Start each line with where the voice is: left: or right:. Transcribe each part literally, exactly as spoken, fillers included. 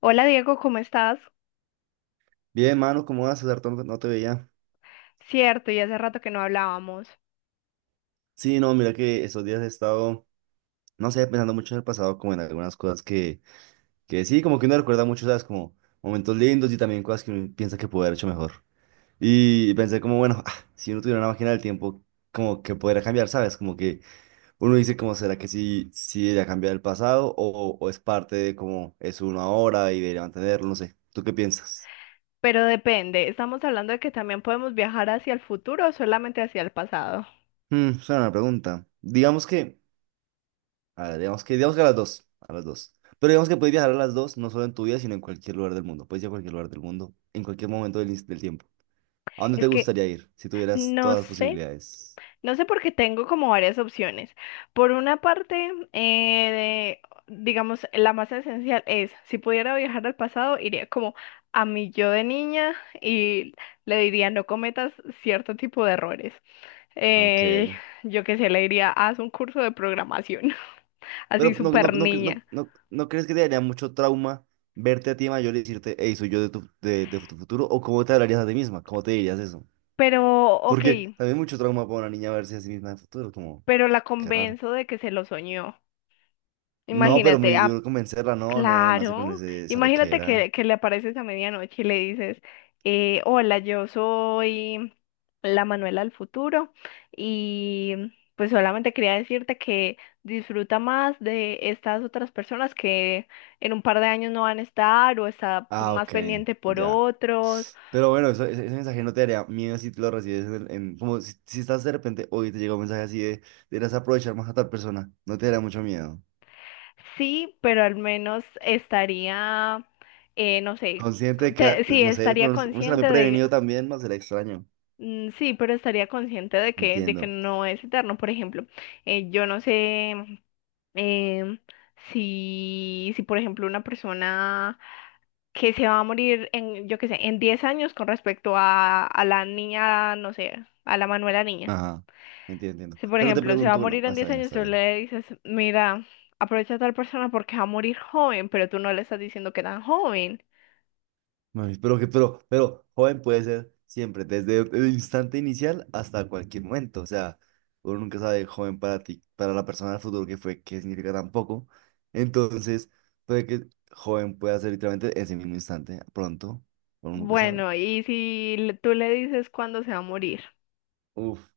left: Hola Diego, ¿cómo estás?
right: Bien, mano, ¿cómo vas, César? Tanto. No no te veía.
left: Cierto, y hace rato que no hablábamos,
right: Sí, no, mira que estos días he estado, no sé, pensando mucho en el pasado, como en algunas cosas que, que sí, como que uno recuerda mucho, ¿sabes? Como momentos lindos y también cosas que uno piensa que pudo haber hecho mejor. Y pensé como, bueno, ah, si uno tuviera una máquina del tiempo, como que podría cambiar, ¿sabes? Como que uno dice, como, ¿será que sí, sí debería cambiar el pasado o, o es parte de cómo es uno ahora y debería mantenerlo? No sé, ¿tú qué piensas?
left: pero depende, ¿estamos hablando de que también podemos viajar hacia el futuro o solamente hacia el pasado?
right: Hmm, es una buena pregunta. Digamos que a ver, digamos que, digamos que a las dos, a las dos. Pero digamos que puedes viajar a las dos, no solo en tu vida, sino en cualquier lugar del mundo. Puedes ir a cualquier lugar del mundo, en cualquier momento del, ins- del tiempo. ¿A dónde te
left: Es que
right: gustaría ir si tuvieras
left: no
right: todas las
left: sé,
right: posibilidades?
left: no sé porque tengo como varias opciones. Por una parte, eh, de- digamos, la más esencial es, si pudiera viajar al pasado, iría como a mi yo de niña y le diría, no cometas cierto tipo de errores.
right: Ok.
left: Eh, yo qué sé, le diría, haz un curso de programación, así
right: Pero no, no,
left: súper
right: no, cre- no,
left: niña.
right: no, ¿no crees que te daría mucho trauma verte a ti mayor y decirte, hey, soy yo de tu, de, de tu futuro? ¿O cómo te hablarías a ti misma? ¿Cómo te dirías eso?
left: Pero, ok,
right: Porque también es mucho trauma para una niña verse a sí misma en el futuro, como,
left: pero la
right: qué raro.
left: convenzo de que se lo soñó.
right: No, pero
left: Imagínate,
right: muy
left: ah,
right: duro convencerla, no, no, nace con
left: claro,
right: ese, esa
left: imagínate
right: loquera.
left: que, que le apareces a medianoche y le dices, eh, hola, yo soy la Manuela del futuro y pues solamente quería decirte que disfruta más de estas otras personas que en un par de años no van a estar o está
right: Ah,
left: más
right: ok,
left: pendiente por
right: ya.
left: otros.
right: Pero bueno, eso- ese, ese mensaje no te daría miedo si te lo recibes en, el- en- como si, si estás de repente hoy te llega un mensaje así de, deberás aprovechar más a tal persona, no te daría mucho miedo.
left: Sí, pero al menos estaría, eh, no sé,
right: Consciente
left: co-
right: de que,
left: te-
right: ah,
left: sí,
right: no sé,
left: estaría
right: pero uno uno será muy
left: consciente de,
right: prevenido también, no será extraño.
left: mm, sí, pero estaría consciente de que, de que
right: Entiendo.
left: no es eterno. Por ejemplo, eh, yo no sé em, si, si, por ejemplo, una persona que se va a morir en, yo qué sé, en diez años con respecto a, a la niña, no sé, a la Manuela niña.
right: Ajá, entiendo, entiendo.
left: Si, por
right: Pero te
left: ejemplo, se va a
right: pregunto, bueno,
left: morir en
right: está
left: diez
right: bien,
left: años,
right: está
left: tú
right: bien.
left: le dices, mira, aprovecha a tal persona porque va a morir joven, pero tú no le estás diciendo que tan joven.
right: Ay, Pero que, pero, pero joven puede ser siempre, desde el instante inicial hasta cualquier momento. O sea, uno nunca sabe joven para ti, para la persona del futuro que fue, qué significa tampoco. Entonces, puede que joven pueda ser literalmente ese mismo instante, pronto, uno nunca sabe.
left: Bueno, y si le- tú le dices cuándo se va a morir,
right: Uf,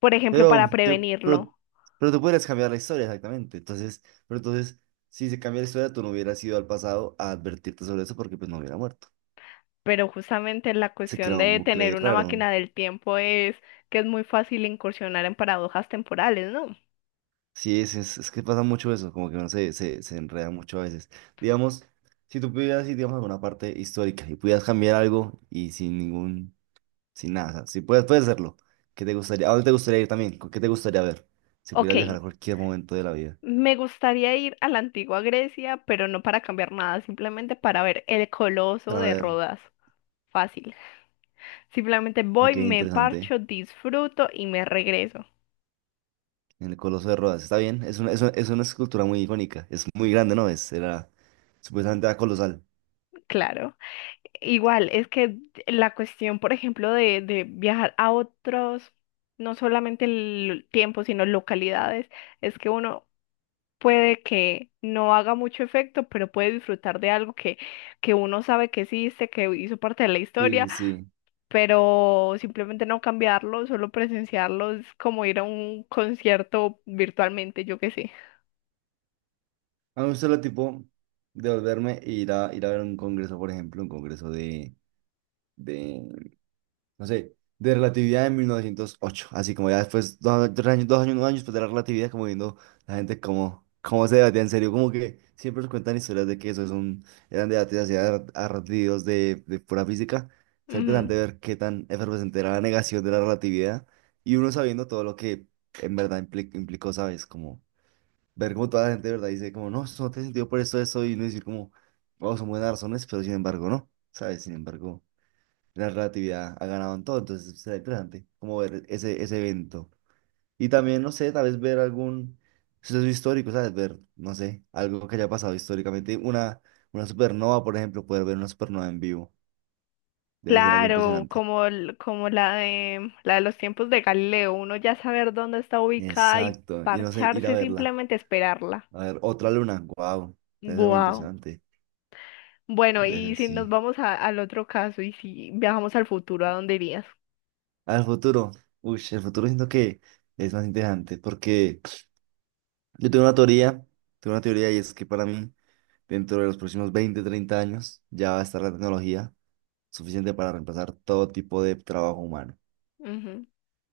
left: por ejemplo,
right: pero
left: para
right: yo, pero,
left: prevenirlo,
right: pero tú puedes cambiar la historia exactamente. Entonces, pero entonces, si se cambia la historia, tú no hubieras ido al pasado a advertirte sobre eso porque pues no hubiera muerto.
left: pero justamente la
right: Se
left: cuestión
right: crea un
left: de
right: bucle
left: tener
right: ahí
left: una
right: raro.
left: máquina del tiempo es que es muy fácil incursionar en paradojas temporales, ¿no?
right: Sí, es, es, es que pasa mucho eso, como que uno se, se, se enreda mucho a veces. Digamos, si tú pudieras ir, digamos, a alguna parte histórica y pudieras cambiar algo y sin ningún, sin nada, o sea, si puedes, puedes hacerlo, ¿qué te gustaría? ¿A dónde te gustaría ir también? ¿Con qué te gustaría ver? Si
left: Ok,
right: pudieras viajar a cualquier momento de la vida
left: me gustaría ir a la antigua Grecia, pero no para cambiar nada, simplemente para ver el Coloso
right: para
left: de
right: ver,
left: Rodas. Fácil. Simplemente voy,
right: ok,
left: me
right: interesante,
left: parcho, disfruto y me regreso.
right: en el Coloso de Rodas, está bien, es una, es una, es una escultura muy icónica, es muy grande, ¿no? Es, era, supuestamente era colosal.
left: Claro. Igual, es que la cuestión, por ejemplo, de, de viajar a otros, no solamente el tiempo, sino localidades, es que uno puede que no haga mucho efecto, pero puede disfrutar de algo que, que uno sabe que existe, que hizo parte de la historia,
right: Sí, sí, sí.
left: pero simplemente no cambiarlo, solo presenciarlo es como ir a un concierto virtualmente, yo qué sé.
right: A mí me gusta el tipo de volverme e ir a, ir a, ver un congreso, por ejemplo, un congreso de de, no sé, de relatividad de mil novecientos ocho. Así como ya después, dos, tres años, dos años, un año después de la relatividad, como viendo la gente cómo cómo se debatía en serio. Como que siempre nos cuentan historias de que eso es un, eran debates así ar- ardidos de, de pura física. Es interesante
left: Ujú.
right: ver qué tan efervescente era la negación de la relatividad y uno sabiendo todo lo que en verdad impli- implicó, ¿sabes? Como ver cómo toda la gente de verdad dice como, no, eso no tiene sentido por esto, eso, y no decir como, oh, son buenas razones, pero sin embargo, no, ¿sabes? Sin embargo. La relatividad ha ganado en todo, entonces será interesante como ver ese, ese evento. Y también, no sé, tal vez ver algún suceso histórico, ¿sabes? Ver, no sé, algo que haya pasado históricamente. Una, una supernova, por ejemplo, poder ver una supernova en vivo. Debe ser algo
left: Claro,
right: impresionante.
left: como, el- como la de, la de los tiempos de Galileo, uno ya saber dónde está ubicada y
right: Exacto. Y no sé, ir a
left: parcharse,
right: verla.
left: simplemente esperarla.
right: A ver, otra luna. Wow. Debe ser muy
left: Wow.
right: impresionante.
left: Bueno,
right: Debe
left: y
right: ser,
left: si nos
right: sí.
left: vamos a- al otro caso y si viajamos al futuro, ¿a dónde irías?
right: Al futuro. Uy, el futuro siento que es más interesante porque yo tengo una teoría, tengo una teoría y es que para mí. Dentro de los próximos veinte treinta años ya va a estar la tecnología suficiente para reemplazar todo tipo de trabajo humano.
left: Ujú.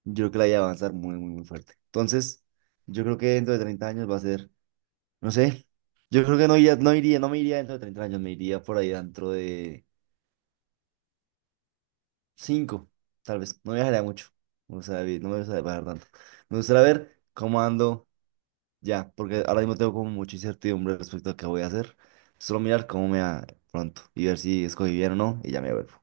right: Yo creo que la I A va a avanzar muy, muy, muy fuerte. Entonces, yo creo que dentro de treinta años va a ser, no sé, yo creo que no iría, no iría, no me iría dentro de treinta años, me iría por ahí dentro de cinco tal vez. No viajaría mucho, o sea, vi- no me gustaría viajar tanto. Me gustaría ver cómo ando ya, porque ahora mismo tengo como mucha incertidumbre respecto a qué voy a hacer. Solo mirar cómo me va pronto y ver si escogí bien o no y ya me vuelvo.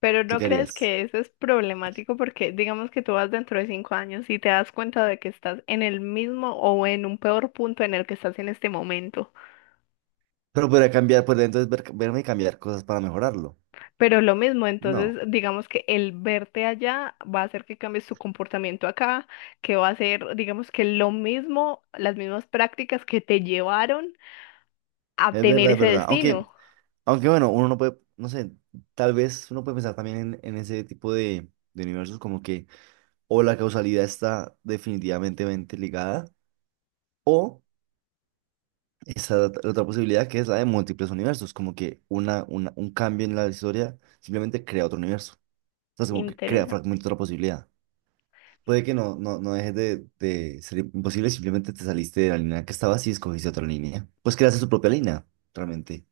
left: Pero
right: ¿Tú
left: ¿no
right: qué
left: crees
right: harías?
left: que eso es problemático? Porque digamos que tú vas dentro de cinco años y te das cuenta de que estás en el mismo o en un peor punto en el que estás en este momento.
right: Pero podría cambiar, podría entonces ver- verme y cambiar cosas para mejorarlo.
left: Pero lo mismo, entonces
right: No,
left: digamos que el verte allá va a hacer que cambies tu comportamiento acá, que va a ser, digamos que lo mismo, las mismas prácticas que te llevaron a
right: es
left: tener
right: verdad, es
left: ese
right: verdad.
left: destino.
right: Aunque, aunque bueno, uno no puede, no sé, tal vez uno puede pensar también en, en ese tipo de, de universos como que o la causalidad está definitivamente mente ligada o esa la otra la otra posibilidad que es la de múltiples universos, como que una, una, un cambio en la historia simplemente crea otro universo. Entonces como que crea
left: Interesante.
right: fragmentos de otra posibilidad. Puede que no, no, no dejes de, de ser imposible, simplemente te saliste de la línea que estabas y escogiste otra línea. Pues creaste tu propia línea, realmente.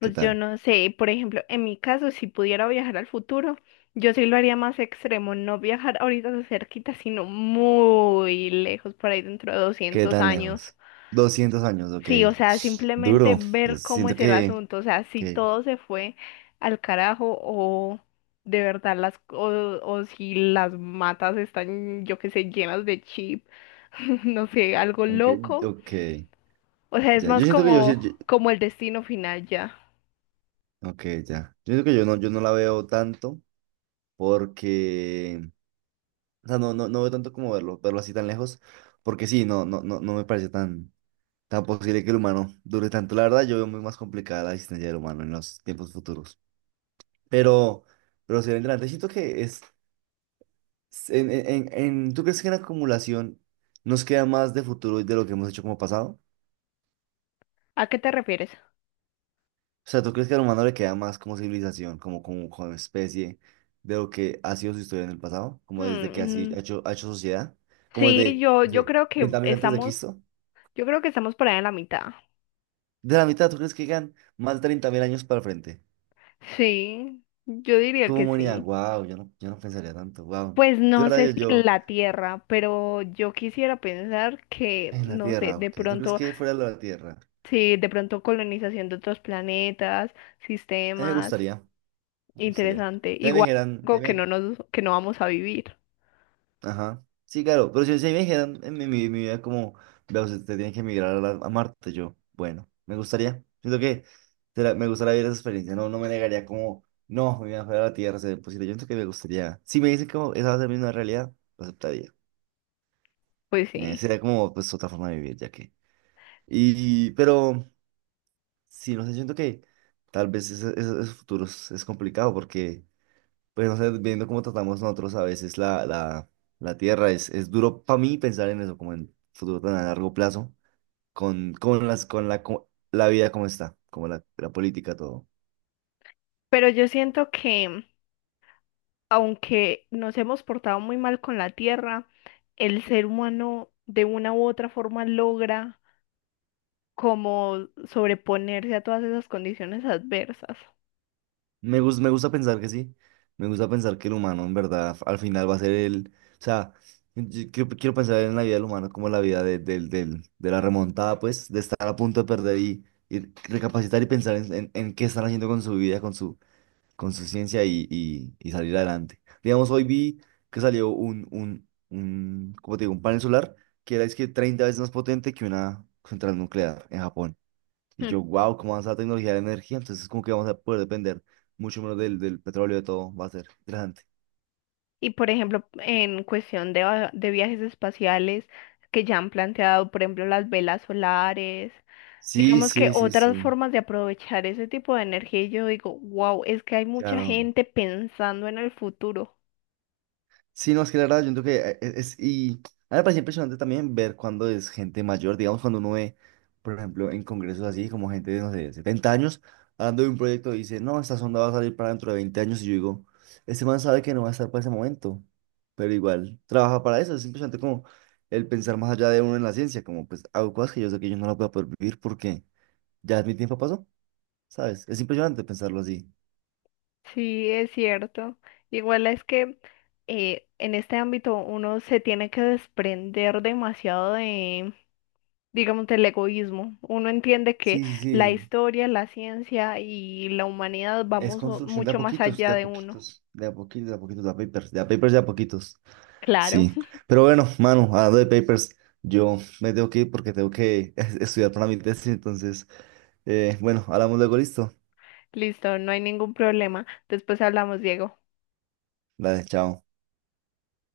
right: ¿Qué
left: Pues yo
right: tal?
left: no sé, por ejemplo, en mi caso, si pudiera viajar al futuro, yo sí lo haría más extremo, no viajar ahorita de cerquita, sino muy lejos, por ahí dentro de
right: ¿Qué
left: doscientos
right: tan
left: años.
right: lejos? Doscientos años, ok.
left: Sí, o sea, simplemente
right: Duro. Yo
left: ver cómo
right: siento
left: es el
right: que,
left: asunto, o sea, si
right: que,
left: todo se fue al carajo o de verdad las o, o si las matas están, yo qué sé, llenas de chip, no sé, algo
right: ok,
left: loco.
right: ok.
left: O sea, es
right: Ya, yo
left: más
right: siento que yo, sí-
left: como
right: yo-
left: como el destino final ya.
right: ok, ya. Yo siento que yo no, yo no la veo tanto porque, o sea, no, no, no veo tanto como verlo, verlo así tan lejos, porque sí, no, no, no, no me parece tan tan posible que el humano dure tanto. La verdad, yo veo muy más complicada la existencia del humano en los tiempos futuros. Pero, pero si adelante, siento que es, en, en, en- en- ¿tú crees que en acumulación nos queda más de futuro de lo que hemos hecho como pasado?
left: ¿A qué te refieres?
right: O sea, ¿tú crees que al humano le queda más como civilización, como, como, como especie, de lo que ha sido su historia en el pasado?
left: Hmm,
right: Como desde que así
left: mm,
right: ha hecho, ha hecho sociedad, como
left: sí,
right: desde,
left: yo
right: no
left: yo
right: sé,
left: creo que
right: treinta mil antes de
left: estamos
right: Cristo.
left: yo creo que estamos por ahí en la mitad.
right: De la mitad, ¿tú crees que llegan más de treinta mil años para el frente?
left: Sí, yo diría
right: Como
left: que
right: humanidad,
left: sí.
right: wow, yo no, yo no pensaría tanto, wow.
left: Pues
right: Yo,
left: no
right: la
left: sé
right: verdad,
left: si en
right: yo, yo,
left: la Tierra, pero yo quisiera pensar que,
right: en la
left: no sé,
right: Tierra,
left: de
right: ok. ¿Tú crees
left: pronto,
right: que fuera de la Tierra?
left: sí, de pronto colonización de otros planetas,
right: A mí me
left: sistemas,
right: gustaría, me gustaría.
left: interesante.
right: Si me
left: Igual
right: dijeran, si
left: algo que no
right: me-
left: nos, que no vamos a vivir.
right: ajá, sí, claro, pero si, si me dijeran en mi, mi- mi vida como, veo, usted tiene que emigrar a, la- a Marte, yo, bueno, me gustaría. Siento que será- me gustaría vivir esa experiencia, no, no me negaría como, no, mi vida fuera de la Tierra sería imposible. Yo siento que me gustaría. Si me dicen como, esa va a ser mi nueva realidad, lo aceptaría.
left: Pues
right: Eh,
left: sí.
right: sería como, pues, otra forma de vivir, ya que. Y, pero. Sí, no sé, siento que tal vez ese, ese- ese futuro es, es complicado porque, pues no sé, viendo cómo tratamos nosotros a veces la, la, la, tierra, es, es duro para mí pensar en eso, como en futuro tan a largo plazo, con, con, las, con la, co- la vida como está, como la, la política, todo.
left: Pero yo siento que, aunque nos hemos portado muy mal con la Tierra, el ser humano de una u otra forma logra como sobreponerse a todas esas condiciones adversas.
right: Me gusta, me gusta pensar que sí. Me gusta pensar que el humano, en verdad, al final va a ser el. O sea, yo quiero, quiero pensar en la vida del humano como la vida de, del- del- de la remontada, pues, de estar a punto de perder y, y recapacitar y pensar en, en- en qué están haciendo con su vida, con su, con su ciencia y, y- y salir adelante. Digamos, hoy vi que salió un, un, un, ¿cómo te digo? Un panel solar que era es que treinta veces más potente que una central nuclear en Japón. Y
left: Hmm.
right: yo, wow, ¿cómo avanza la tecnología de la energía? Entonces, como que vamos a poder depender mucho menos del, del petróleo, de todo. Va a ser interesante.
left: Y por ejemplo, en cuestión de, va- de viajes espaciales que ya han planteado, por ejemplo, las velas solares,
right: Sí,
left: digamos que
right: sí, sí,
left: otras
right: sí.
left: formas de aprovechar ese tipo de energía, y yo digo, wow, es que hay mucha
right: Claro.
left: gente pensando en el futuro.
right: Sí, no, es que la verdad, yo creo que eh, es, es- y a mí me parece impresionante también ver cuando es gente mayor, digamos, cuando uno ve, por ejemplo, en congresos así, como gente de, no sé, setenta años, hablando de un proyecto, y dice, no, esta sonda va a salir para dentro de veinte años, y yo digo, este man sabe que no va a estar para ese momento, pero igual trabaja para eso, es impresionante como el pensar más allá de uno en la ciencia, como pues hago cosas que yo sé que yo no las voy a poder vivir porque ya mi tiempo pasó, ¿sabes? Es impresionante pensarlo así.
left: Sí, es cierto. Igual es que eh, en este ámbito uno se tiene que desprender demasiado de, digamos, del egoísmo. Uno entiende que
right: Sí, sí,
left: la
right: sí.
left: historia, la ciencia y la humanidad
right: Es
left: vamos o-
right: construcción de a
left: mucho más
right: poquitos,
left: allá
right: de a
left: de uno.
right: poquitos, de a poquitos, de a poquitos, de a papers, de a papers, de a poquitos.
left: Claro,
right: Sí. Pero bueno, mano, hablando de papers, yo me tengo que ir porque tengo que estudiar para mi tesis. Entonces, eh, bueno, hablamos luego, listo.
left: listo, no hay ningún problema. Después hablamos, Diego.
right: Dale, chao.